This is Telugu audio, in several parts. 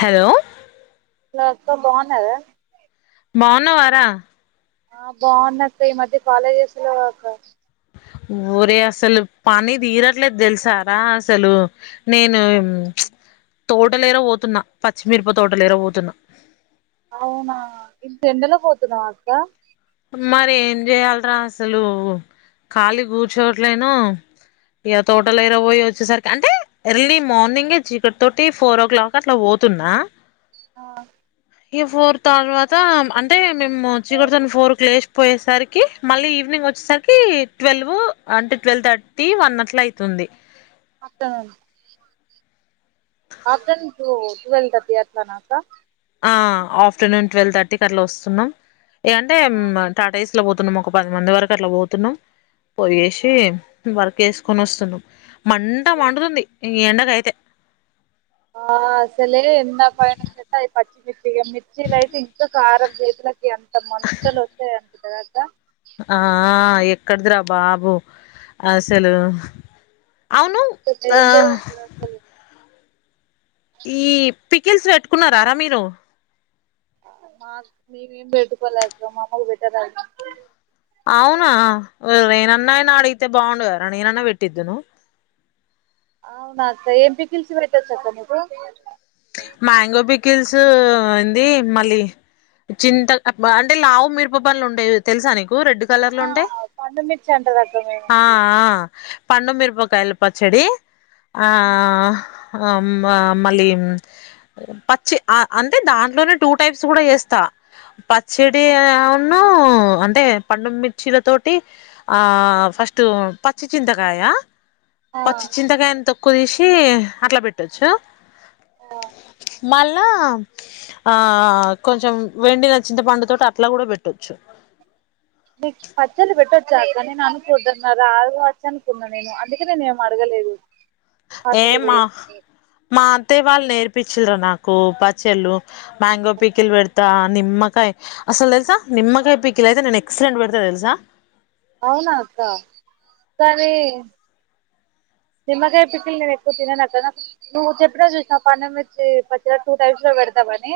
హలో లతికా బాగున్నాద బాగున్న వారా ఆ బాగున్నక్క ఈ మధ్య కాలేజెస్ లో ఊరే అసలు పని తీరట్లేదు తెలుసారా అసలు నేను తోట లేర పోతున్నా పచ్చిమిరప తోట లేర పోతున్నా అవునా ఇంత ఎండలు పోతున్నావ అక్క మరి ఏం చేయ్యాలరా అసలు ఖాళీ కూర్చోట్లేను ఇక తోటలు ఇర పోయ వచ్చేసరికి అంటే ఎర్లీ మార్నింగే చీకటి తోటి ఫోర్ ఓ క్లాక్ అట్లా పోతున్నా అ ఇక ఫోర్ తర్వాత అంటే మేము చీకటి తోన ఫోర్ కి లేసి పోయేసరికి మళ్ళీ ఈవినింగ్ వచ్చేసరికి ట్వెల్వ్ అంటే ట్వెల్వ్ థర్టీ వన్ అట్లా అవుతుంది ఆఫ్టర్నూన్ కి ఆఫ్టర్నూన్ టు టవల్వ్ కిఅ ఎలానాస ఆ ఆఫ్టర్నూన్ ట్వెల్వ్ థర్టీకి అట్లా వస్తున్నాం ఏ అంటే మ్మ్ టాటాయిస్ అట్లా పోతున్నాం ఒక పది మంది వరకు అట్లా పోతున్నాం పోయేసి వర్క్ వేసుకొని వస్తున్నాం మంట మండుతుంది ఈ ఎండక అయితే ఆ అ సలే ఎన్న పయన చే అది ప ఇక మిర్చీలు అయితే ఇంకొక కారం చేతులకి ఎంత మంతలు వచ్చాయింట కదా ద ఆ ఆ ఎ కడుదురా బాబు అసలు అవును అసలు ఆ డేంజర్ ఉంటది అసలు ఈ పికిల్స్ పెట్టుకున్నారారా మీరు మాకు మేమేం పెట్టుకోలేదు మా అమ్మ కి పెట్టను రాదు అవునా నేనన్నయ నా అడిగితే బాగుం ర నేనన్న పెట్టిద్దును అవునాక్క ఏం పికిల్స్ పెట్టొచ్చు అక్క మీకు మ్యాంగో పికిల్స్ అంది మళ్ళీ చింత బా అంటే లావు మిరప పండ్లు ఉండాయి తెలుసా నకు వు రెడ్ కలర్ లో ఉంటాయ్ ఆ పండు మిర్చి అంటారు అక్క మేము ఆ అది ఆ పండు మీరుపకాయలు పచ్చడి ఆ ఆ ఆ మా మళ్ళీ పచ్చి అ అంటే దాంట్లోనే టూ టైప్స్ కూడా చేస్తా ప సిడి అవును నూ అంటే పండుమిర్చిల తోటి ఆ ఫస్ట్ పచ్చి చింతకాయ ఆ పచ్చ చింత కయన్ ఎంతో కొలిసి అట్లా పెట్టొచ్చు ఆ మళ్ళా ఆ కొంచెం వెండిన చింత పండుతోోటి అట్లా కూడా పెట్టొచ్చు మీకు పచ్చళ్ళు పెట్టొచ్చా అక్క నేను అనుకోద్దన్న రాదు కావచ్చు అనుకున్నా నేను అందుకే నేను ఏమ్ అడగలేదు. ఏ అసలు వే మ్మా మా అత్త వాళ్ళు నేర్పించిరా నాకు పచ్చళ్ళు మ్యాంగో పీకిలు పెడతా నిమ్మకాయ అసలు తెలుసా నిమ్మకాయ పీకిీలు అయితే నేను ఎక్సలెంట్ పెడతా తెలుసా! అవునాత్త సరే నిమ్మకాయ పికిలు నేను ఎక్కువ తినన్ను కదా నువ్వు చెప్పిన చూసినవు పండు వచ్చి పచ్చిగా టూ టైప్స్ లో పెడతావని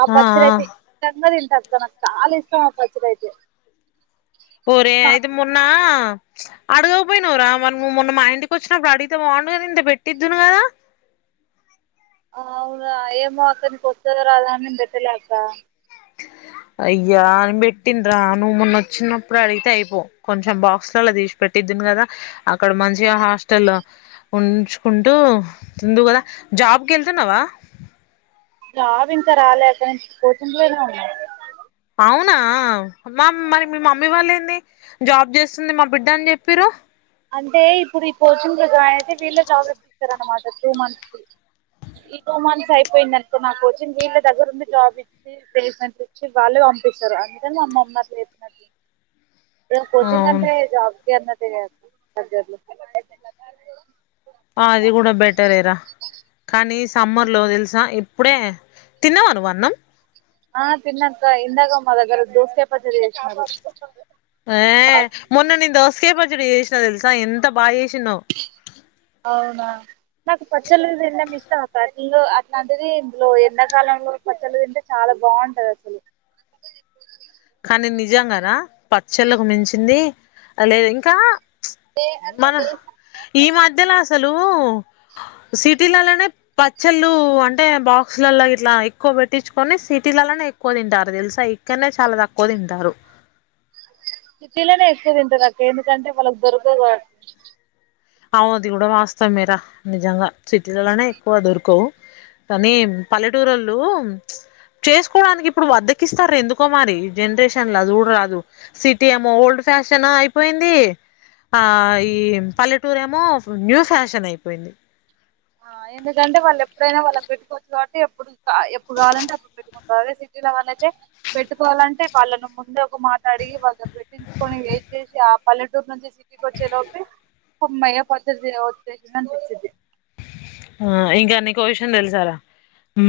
ఆ పచ్చడి అయితే ఎంత అయిన తింటారు జనం చాలా ఇష్టం ఆ పచ్చడి అయితే ఒరే మా అయితే మొన్నా అడుగ పోయినవురా మొన్న మా ఇంటికి వచ్చినప్పుడు అడిగితే బాగుండు కదా ఇంత పెట్టిదును కదా అవునా ఏమో అక్క నీకు వస్తాదో రాదో అని చెప్ప లేదు అక్క అయ్యా నేను పెట్టింద్రా నువ్వు మోన్న వచ్చినప్పుడు అడిగితే అయిపోవు కొంచెం బాక్స్లలా తీసి పెట్టిదిను కదా అక్కడ మంచిగా హాస్టల్ ఉంచుకుంటూ తిందువు కదా జాబ్కి వెళ్తున్నావా జాబు ఇంకా రాలే అక్క కోచింగ్ లోనే ఉన్నాను అవునా అమ్మ మా మరి మీ మమ్మీ వాళ్ళు ఏంది జాబ్ చేస్తుంది మా బిడ్డ అని చెప్పేరు అంటే ఇప్పుడు ఈ కోచింగ్ లో జాయిన్ అయితే వీళ్ళే జాబ్ ఇస్తారనమాట ఈ టూ మంత్స్ కి టూ మంత్స్ అయిపోయిందనుకో నా కోచింగ్ వీళ్ళ దగ్గర ఉండి జాబ్ ఇచ్చి ప్లేస్మెంట్స్ ఇచ్చి వాళ్ళే పంపిస్తారు అందుకని అమ్మ మీకునల చెప్పినట్టు ఉంది కోచింగ్ అవును అంటే జాబ్ ఎన్నతిగాద్ సజ్జర్లు ఆ అది కూడా బెటరేరా కానీ సమ్మర్ లో తెలుసా ఇప్పుడే తిన్నవా నువ్వు అన్నం ఆ తిన్నాక్కా ఇందాక మా దగ్గర దోసకాయ పచ్చడి చేసినారు. ఆ మొన్న నేను దోస దోస కాయ పచ్చడి చేసినా తెలుసా ఎంత బాగా చేసినానో అవునా నాకు పచ్చడి లేదే తిండం ఇష్టం పలు అట్లాంటిది ఇందులో ఎండాకాలంలో పచ్చళ్ళు తింటే చాలా బాగుంటాది అసలు నిజంంగానా పచ్చళ్ళకు మించింది లేదు ఇంకా చ్ మన అంటే ఈ మధ్యలో అసల్ అసలు సిటీలలోనే పచ్చళ్ళు అంటే బాక్సులలో ఇట్లా ఎక్కువ పెట్టించుకొని సిటీలలోనే ఎక్కువ తింటారు తెలుసా ఇక్కడనే చాలా దక్కువా ఎక్కువ తింటారు సిటీలోనే ఎక్కువ తింటరక్క ఎందుకంటే వాళ్ళకి దొరుకవు కాట్టి అవుది ఇది కూడా వాస్తవం ఏరా నిజంగా సిటీలలోనే ఎక్కువ దొరకవు కానీ పల్లెటూరోళ్ళు చేసుకోడానికి ఇప్పుడు బధకిస్తారో ఎందుకో మరి ఈ జనరేషన్లు అది కూడా రాదు సిటీ ఏమో ఓల్డ్ ఫ్యాషన్ అయిపోయింది ఆ ఈ పల్లెటూ టూరేమో వో న్యూ ఫ్యాషన్ అయిపోయింది ఆ ఎందుకంటే వాళ్ళు ఎప్పుడైనా వాళ్ళకి పెట్టుకోవచ్చు కాబట్టి ఎప్పుడు ఎప్పుడు కావాలంటే అప్పుడు పెట్టుకుంటారు అదే సిటీలో వాళ్ళఅయితే పెట్టుకోవాలంటే వాళ్ళని ముందే ఒక మాట అడిగి వాళ్ళు పెట్టించుకొని వెయిట్ చేసి ఆ పల్లెటూరు నుంచి ఇంటికొచ్చే లోపే హమ్మయ్య పచ్చడి చేయ చేయద్దు అని చెప్పిద్ది ఆ ఇంకా నీకో విషయం తెలుసారా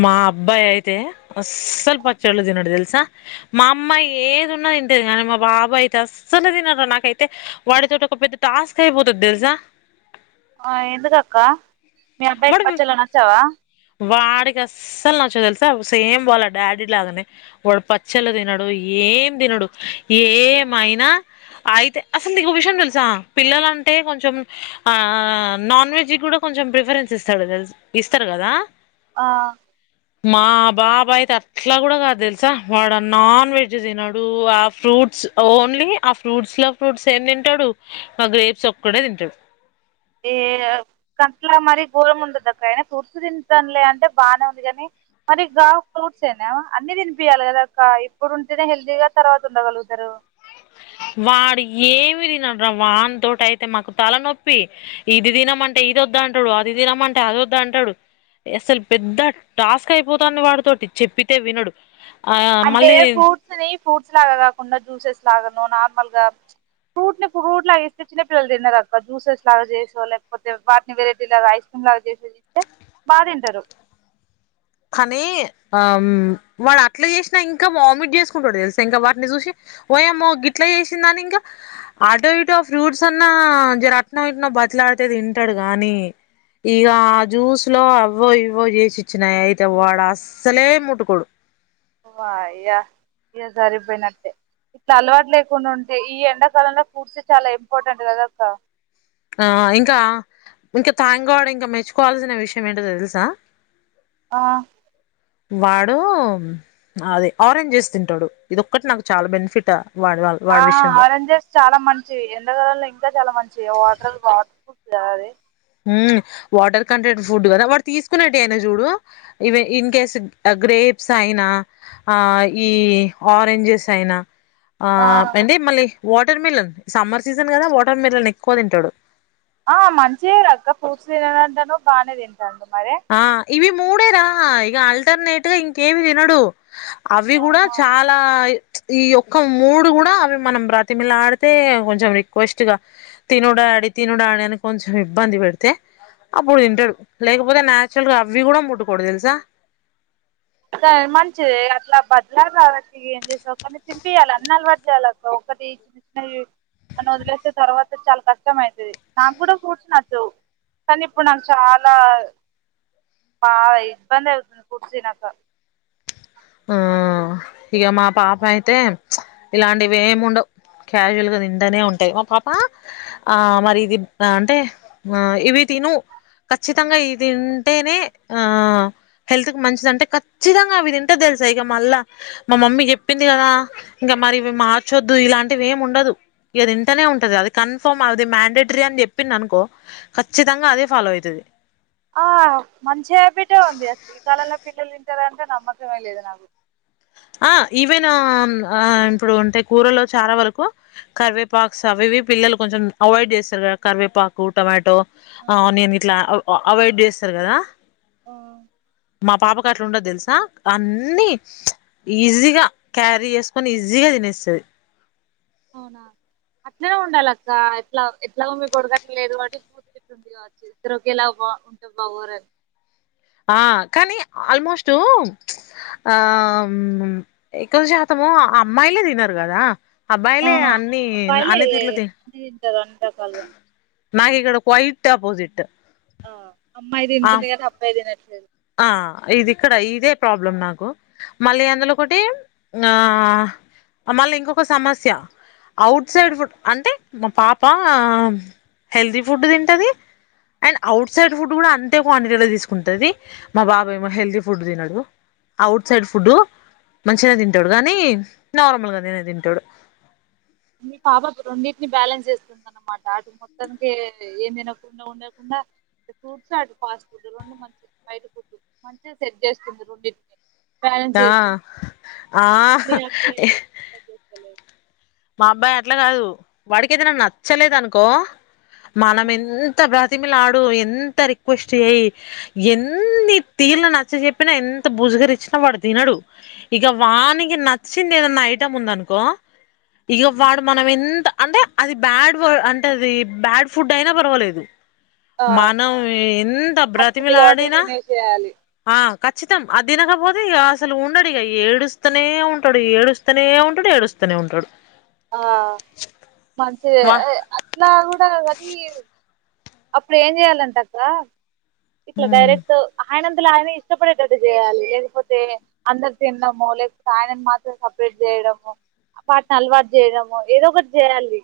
మా అబ్బాయి అయితే అస్సలు పచ్చళ్లు తినడు తెలుసా మా అమ్మాయి ఏదున్నా తింటది కానీ మా బాబు అయితే అస్సలే తినడు నాకైతే వాడితోటి ఒక పెద్ద టాస్క్ అయిపోతుంది తెలుసా ఆ ఎందుకక్క మీ అబ్బాయికి వాడు పచ్చళ్ళు నచ్చవా వాడికి అస్సలు నచ్చదు తెలుసా సేమ్ వాళ్ళ డాడీ లాగానే వాడు పచ్చళ్ళు తినడు ఏం తినడు ఏమయినా అయితే అసలు నీకు విషయం తెలుసా పిల్లలంటే కొంచెం ఆ నాన్ వెజ్కి కూడా కొంచెం ప్రేఫ్ఫరెన్స్ ఇస్తాడూ కదా ఇస్తారు కదా ఆ మా బాబాయితే అట్లా కూడా కాదు తెలుసా వాడ నాన్ వెజ్ తినడు ఆ ఫ్రూట్స్ ఓన్లీ ఆ ఫ్రూట్స్ లో ఫ్రూట్స్ ఏం తింటాడు మా గ్రేప్స్ ఒక్కడే తింటాడు ఏ కట్లా మర గోలం ఉండదు అక్క అయినా ఫ్రూట్స్ తింటాంలే అంటే బాగానే ఉంది కానీ మరిగా ఫ్రూట్స్ అనా అన్ని తినిపియాలి కదా అక్క ఇప్పుడు ఉంటేనే హెల్దీగా తర్వాత ఉండగలుగుతారు వాడు ఏమి తినడు రా వానితో అయితే మాకు తలనొప్పి ఇది తినమంటే ఇది వద్ద అంటాడు అది తినమంటే అది వద్ద అంటాడు అసలు పెద్ద టాస్క్ అయిపోతుంది వాడితోోటి చెప్పితే వినడు ఆ అంటే మళ్ళీ ఫ్రూట్స్ ని ఫ్రూట్స్ లాగా కాకుండా జ్యూసెస్ లాగా నార్మల్ గా ఫ్రూట్ని ఫ్రూట్ లాగా ఇస్తే చిన్నపిిల్లలు తిన్నారు అ జ్యూసెస్ లాగా చేసో లేకపోతే వాటిని వెరైటీ లాగా ఐస్ క్రీమ్ లాగా చేస్తే బాగా తింటారు కానీ ఆ వాడు అట్లా చేసినా ఇంకా వామిట్ చేసుకుంటాడు తెలుసా ఇంకా వాటిని చూసి ఓ ఏమో గ ఇట్లా చేసిందాని ఇంకా అటో ఇటో ఫ్రూట్స్ అన్నా జర అట్న ఇట్నో బతిలాడితే తింటాడు కాగానీ ఇక ఆ జ్యూస్ లో అవ్వో ఇవ్వో చేసిచ్చినాయియి వాడ అసలే ముట్కుడు వఆయా సరిపోయినట్టే ఇట్లా అలవాటు లేకుండా ఉంటే ఈ ఎండాకాలంలో ఫ్రూట్ చాలా ఇంపార్టెంట్ కాదక్కా ఆ ఇంకా ఇంకా థ్యాంక్ గాడ్ ఇంకా మెచ్చుకోవాల్సిన విషయం ఏంటో తెలుసా ఆ వాడు అది ఆరెంజ్ తింటాడు ఇది ఒక్కటి నాకు చాలా బెనిఫిటా ఆ ఆరెంజెస్ చాలా మంచివి ఎండ ఇంకా చాలా మంచి వాటర్ వాటర్ప్రూఫ్స్ అది వాటర్ కంటెంట్ ఫుడ్ కదా వాడు తీసుకునేట్టటు అయినా చూడు ఈవెన్ ఇన్ కేస్ గ్రేప్స్ అయినా ఆ ఈ ఆరెంజెస్ అయినా ఆ ఏంటి మళీ వాటర్ మిలన్ సమ్మర్ సీజన్ కదా వాటర్ మిలన్ ఎక్కువ తింటాడు ఆ మంచి ఫ్రూట్స్ తినడు అంటన్నావ్ బానే తింట్ అంత మరి ఆ ఇవి మూడే రా ఇక ఆల్టర్నేట్ గా ఇంకేమి తినడు అవి కూడా ఆహా చాలా ఈ ఒయక్క మూడు కూడా అవి మనం ప్రతిమిళ ఆడితే కొంచెం రిక్వెస్ట్ గా తినుడాడి తినుడాడి అని కొంచెం ఇబ్బంది పెడితే అప్పుడు తింటాడు లేక పోదా న్యాచురల్గా అవ్వి కూడా ముటుకోడుతేలా కానీ మంచిది అట్లా బజలాలు రావచ్చ ఇ ఏం చేసావు కానీ తింపయాలి అన్ని అలవాటు చేయాల ఒకటి చిన్న చిన్నవి అని వదిలేసే తర్వాత చాలా కష్టం అవుతుంది నాకు కూడా ఫ్రూట్స్ నచ్చవు కానీ ఇప్పుడు నాకు చాలా బాగా ఇబ్బంది అవుతుంది ఫ్రూట్స్ తినక ఆ ఇక మా పాప అయితే ఇలాంటివి ఏముండవు క్యాజువల్ గా తింటనే ఉంటాయి మా పాప ఆ మరి ఇది అంటే ఆ ఇవి తిను ఖచ్చితంగా ఇవి తింటేనే ఆ హెల్త్ కి మంచిది అంటే ఖచ్చితంగా అవి తి ఇ తెలుసా ఇక మళ్ళా మా మమ్మీ చెప్పింది కదా ఇంకా మరి మార్చొద్దు ఇలాంటివి ఏమి ఉండదు ఇకది ఇంటనే ఉంటది అది కన్ఫర్మ్ అది మ్యాండేటరీ అని చెప్పింది అనుకో ఖచ్చితంగా అదే ఫాలో అయితది ఆ మంచి హ్యాబిట్ ఉంది అసలు ఈ కలలో పిల్లలు తింటారంటే నమ్మకమే లేదు నాకు ఆ ఈవెనా ఆ ఇప్పుడు అంటే కూరలో చాలా వరకు కరివేపాక్స్ అవివి పిల్లలు కొంచెం అవాయిడ్ చేస్తారు కదా కరివేపాకు టొమాటో ఆ నన్ ఇట్లా అయిడ్ చే రారా మా పాపకు అట్లుండదు తెలుసా అన్ని ఈజీగా క్యారీ చేసుకొని ఈజీగా తినేస్తుది అవునా అట్లనే ఉండాలి అక్క ఎట్లా ఎట్లాగో మీకు కొడగట్ లేదు వాటి పూతుట్లు ఉంది కావచ్చు ఇద్దరుక ఎలా బా ఉంటు బావరని ఆ కానీ ఆల్మోస్ట్ ఆ ఎక్కువ శాతము ఆ అమ్మాయిలే తిినారు కదా ఆ అబ్బాయిలే అన్నీ అన్ తీర్లుది రంట కాాలం నాకు ఇక్కడ కైట్ అపోజిట్ ఆ అమ్మాయి తింటుంది కదా అబ్బాయి తిన్నట్లేదు అ ఇది ఇక్కడ ఇదే ప్రాబ్లం నాకు మళ్ళీ అందులో ఒకటి ఆ మళ్ళీ ఇంకొక సమస్య ఆ, ఔట్సైడ్ ఫుడ్ అంటే మా పాప హెల్తీ ఫుడ్ తింటది, అండ్ అవుట్ సైడ్ ఫుడ్ కూడా అంతే క్వాంటిటీలో తీసుకుంటది. మా బాబు ఏమో హెల్తీ ఫుడ్ తినడు, అవుట్ సైడ్ ఫుడ్ మంచిగా తింటాడు, కానీ నార్మల్గా గానే తింటాడు. మీ పాబ రెండింటిని బ్యాలెన్స్ చేస్తుంది అనమాట అటు మొత్తానికి ఏం తినకుండా ఉండకుండా ఫ్రూట్స్ అటు ఫాస్ట్ ఫుడ్ రెండు మంచి బయట ఫుడ్ మంచిగా సెట్ చేస్తుంది రొండింటిని ఆ ఆహ్ మీ అబ్బాయి అట్లా చేస్తలేదు మా అబ్బాయి అట్లా కాదు వాడికెదైన నచ్చలేదు అనుకో మనం ఎంత ప్ర బ్రతిమిలాడు ఎంత రిక్వెస్ట్ చెయి, ఎన్ని తీర్లు నచ్చ చెెప్పినా ఎంత బుజుగరిచ్చినా వాడు తినడు ఇక వానికి నచ్చింది ఏదన్నా ఐటమ్ ఉందనుకో ఇక వాడు మనం ఎంత అంటే అది బ్యాడ్ వా అంటే అది బ్యాడ్ ఫుడ్ అయినా పర్వాలేదు ఆ, మనం ఎంత నచ్చింది కాబట్టి బ్రాతిమిలాడినా తినేసేయాలి ఆ ఖచ్చితం అది తినకపోతే ఇక అసలు ఉండడు ఇక ఏడుస్తూనే ఉంటాడు ఏడుస్తూనే ఉంటాడు ఏడుస్తూనే ఉంటాడు ఆ మంచిదె వా అట్లా కూడా కానీ అప్పుడు ఏం చెయాలంటక్క ఇట్ల హ్మ్ డైరెక్ట్ ఆయన అంతల ఆయనే ఇష్టపడేటట్టు చేయాలి, లేకపోతే అందరు తినడమో లేకపోతే, ఆయనను మాత్రం సపరేట్ చేయడము, వాటిని అలవాటు చేయడము ఏదో ఒకటి చేయాలి